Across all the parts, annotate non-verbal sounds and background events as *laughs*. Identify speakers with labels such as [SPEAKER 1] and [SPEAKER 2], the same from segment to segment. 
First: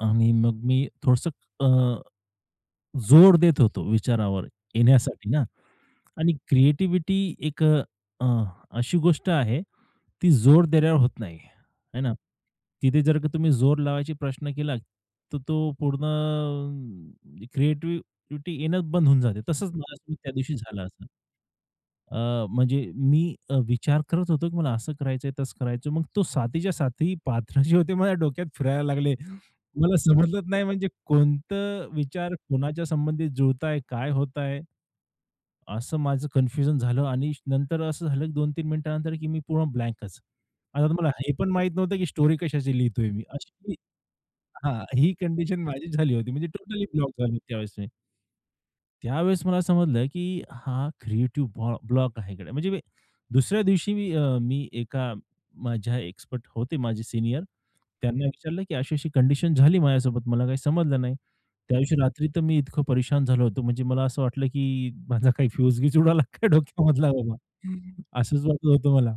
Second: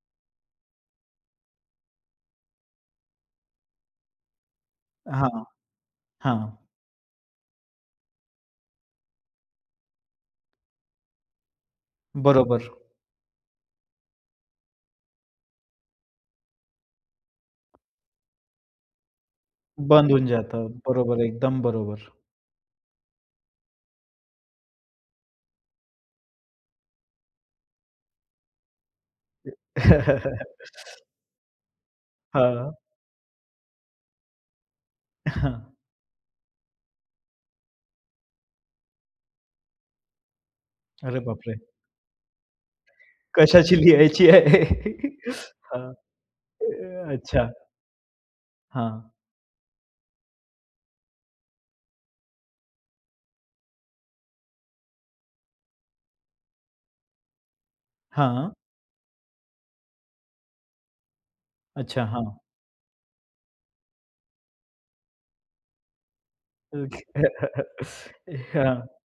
[SPEAKER 1] आणि मग मी थोडसं अ, जोर देत होतो विचारावर, येण्यासाठी ना
[SPEAKER 2] हां.
[SPEAKER 1] आणि
[SPEAKER 2] हां.
[SPEAKER 1] क्रिएटिव्हिटी एक अ, अशी गोष्ट आहे ती जोर देण्यावर होत नाही, आहे ना?
[SPEAKER 2] बरोबर.
[SPEAKER 1] तिथे जर का तुम्ही जोर लावायचा प्रश्न केला तर तो पूर्ण क्रिएटिव्हिटी येणं बंद होऊन जाते, तसंच
[SPEAKER 2] बंद होऊन
[SPEAKER 1] त्यादिवशी
[SPEAKER 2] जातं.
[SPEAKER 1] झाला असत.
[SPEAKER 2] बरोबर, एकदम बरोबर.
[SPEAKER 1] अ, म्हणजे मी अ, विचार करत होतो की मला असं करायचंय, तसं करायचंय, मग तो सातीच्या साती पात्र जे होते माझ्या डोक्यात फिरायला लागले. मला समजलच नाही म्हणजे
[SPEAKER 2] *laughs*
[SPEAKER 1] कोणतं विचार
[SPEAKER 2] हां.
[SPEAKER 1] कोणाच्या संबंधी जुळतंय, काय होतंय?
[SPEAKER 2] हां.
[SPEAKER 1] असं माझं कन्फ्युजन झालं आणि नंतर असं झालं की 2-3 मिनिटानंतर की मी पूर्ण ब्लँकच. आता तुम्हाला
[SPEAKER 2] अरे
[SPEAKER 1] हे पण
[SPEAKER 2] बापरे!
[SPEAKER 1] माहीत नव्हतं की स्टोरी कशाची लिहितोय मी अशी
[SPEAKER 2] कशाची लिहायची आहे,
[SPEAKER 1] हां, ही कंडिशन
[SPEAKER 2] हां.
[SPEAKER 1] माझीच झाली होती. म्हणजे टोटली ब्लॉक झालो
[SPEAKER 2] अच्छा.
[SPEAKER 1] त्यावेळेस मी.
[SPEAKER 2] हां.
[SPEAKER 1] त्यावेळेस मला समजलं, की हा क्रिएटिव्ह ब्लॉ ब्लॉक आहे गड्या, म्हणजे मी, दुसऱ्या दिवशी मी अ, मी एका माझ्या एक्सपर्ट होते माझे सीनियर, त्यांना
[SPEAKER 2] हां.
[SPEAKER 1] विचारलं, की अशी-अशी कंडिशन झाली माझ्यासोबत मला काही समजलं नाही. त्या दिवशी
[SPEAKER 2] अच्छा,
[SPEAKER 1] रात्री
[SPEAKER 2] हां.
[SPEAKER 1] तर मी इतकं परेशान झालो होतो म्हणजे मला असं वाटलं, की माझा काही फ्युज-बीज उडायला काय
[SPEAKER 2] अ,
[SPEAKER 1] डोक्यामधला बाबा
[SPEAKER 2] *chuckles*
[SPEAKER 1] असच वाटत
[SPEAKER 2] हां.
[SPEAKER 1] होतं मला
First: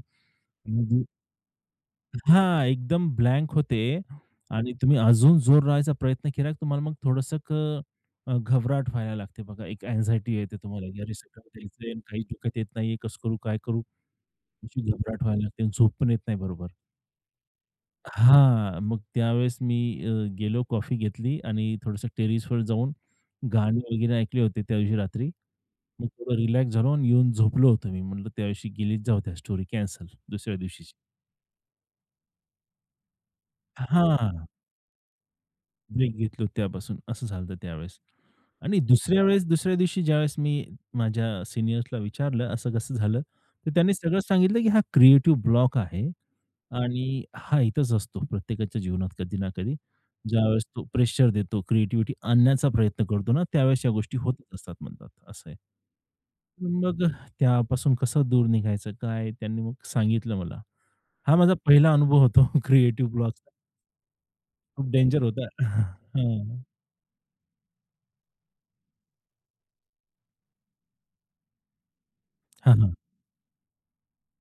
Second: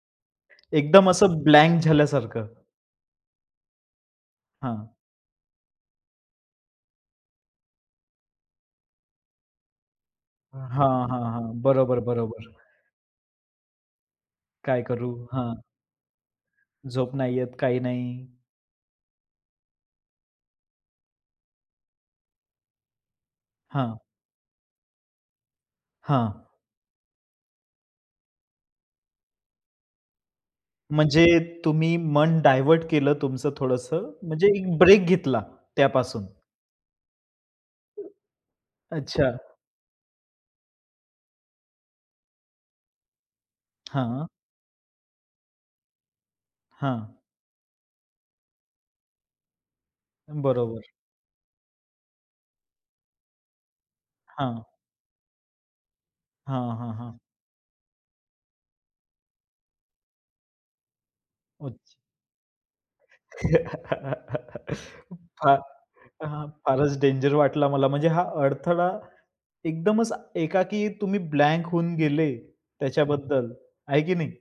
[SPEAKER 1] म्हणजे
[SPEAKER 2] एकदम असं ब्लँक झाल्यासारखं.
[SPEAKER 1] हां, एकदम ब्लँक होते आणि
[SPEAKER 2] हां.
[SPEAKER 1] तुम्ही अजून जोर लावायचा प्रयत्न केला तुम्हाला मग थोडसं क अ, घाबरहट व्हायला लागते बघा एक अँक्साइटी येते तुम्हाला
[SPEAKER 2] हां,
[SPEAKER 1] की अरे
[SPEAKER 2] हां,
[SPEAKER 1] सगळं
[SPEAKER 2] हां.
[SPEAKER 1] काही
[SPEAKER 2] बरोबर,
[SPEAKER 1] *unintelligible* काही
[SPEAKER 2] बरोबर.
[SPEAKER 1] डोक्यात येत नाहीये, कसं करू, काय करू! अशी
[SPEAKER 2] काय करू,
[SPEAKER 1] घाबरहट व्हायला लागते
[SPEAKER 2] हां.
[SPEAKER 1] आणि झोप पण येत नाही बरोबर.
[SPEAKER 2] झोप नाही येत, काही नाही.
[SPEAKER 1] हां, मग त्यावेळेस मी अ, गेलो कॉफी घेतली आणि थोडसं टेरेसवर जाऊन, गाणी
[SPEAKER 2] हां.
[SPEAKER 1] वगैरे ऐकली होती त्यावशी रात्री. मग
[SPEAKER 2] हां.
[SPEAKER 1] थोडं रिलॅक्स झालो आणि येऊन झोपलो होतो मी म्हटलं त्यावेळी गेलीत जाऊ त्या स्टोरी कॅन्सल दुसऱ्या दिवशीची.
[SPEAKER 2] म्हणजे तुम्ही मन डायव्हर्ट केलं तुमचं थोडंस,
[SPEAKER 1] हां.
[SPEAKER 2] म्हणजे एक ब्रेक घेतला
[SPEAKER 1] ब्रेक
[SPEAKER 2] त्यापासून.
[SPEAKER 1] घेतलो त्यापासून असं झालं होतं त्यावेळेस. आणि दुसऱ्या
[SPEAKER 2] अच्छा.
[SPEAKER 1] वेळेस दुसऱ्या दिवशी ज्यावेळेस मी माझ्या सीनियर्सला विचारलं असं कसं झालं, तर त्यांनी सगळं
[SPEAKER 2] हां.
[SPEAKER 1] सांगितलं, की हा क्रिएटिव्ह ब्लॉक आहे
[SPEAKER 2] हां.
[SPEAKER 1] आणि हा येतंच असतो प्रत्येकाच्या जीवनात कधी ना कधी. ज्यावेळेस
[SPEAKER 2] बरोबर.
[SPEAKER 1] तो प्रेशर देतो, क्रिएटिव्हिटी आणण्याचा प्रयत्न करतो ना, त्यावेळेस या गोष्टी होतच
[SPEAKER 2] हां.
[SPEAKER 1] असतात म्हणतात. असं आहे.
[SPEAKER 2] हां, हां,
[SPEAKER 1] मग अ,
[SPEAKER 2] हां.
[SPEAKER 1] त्यापासून कसं दूर निघायचं, काय, त्यांनी मग सांगितलं मला. हा माझा
[SPEAKER 2] अच्छा.
[SPEAKER 1] पहिला अनुभव होतो क्रिएटिव्ह ब्लॉकचा. खूप डेंजर
[SPEAKER 2] *laughs*
[SPEAKER 1] होता.
[SPEAKER 2] फार
[SPEAKER 1] *chuckles*
[SPEAKER 2] हां.
[SPEAKER 1] हं.
[SPEAKER 2] फारच डेंजर वाटला मला म्हणजे, हा अडथळा एकदमच एकाकी तुम्ही ब्लँक होऊन गेले
[SPEAKER 1] हां, हां.
[SPEAKER 2] त्याच्याबद्दल, आहे की नाही?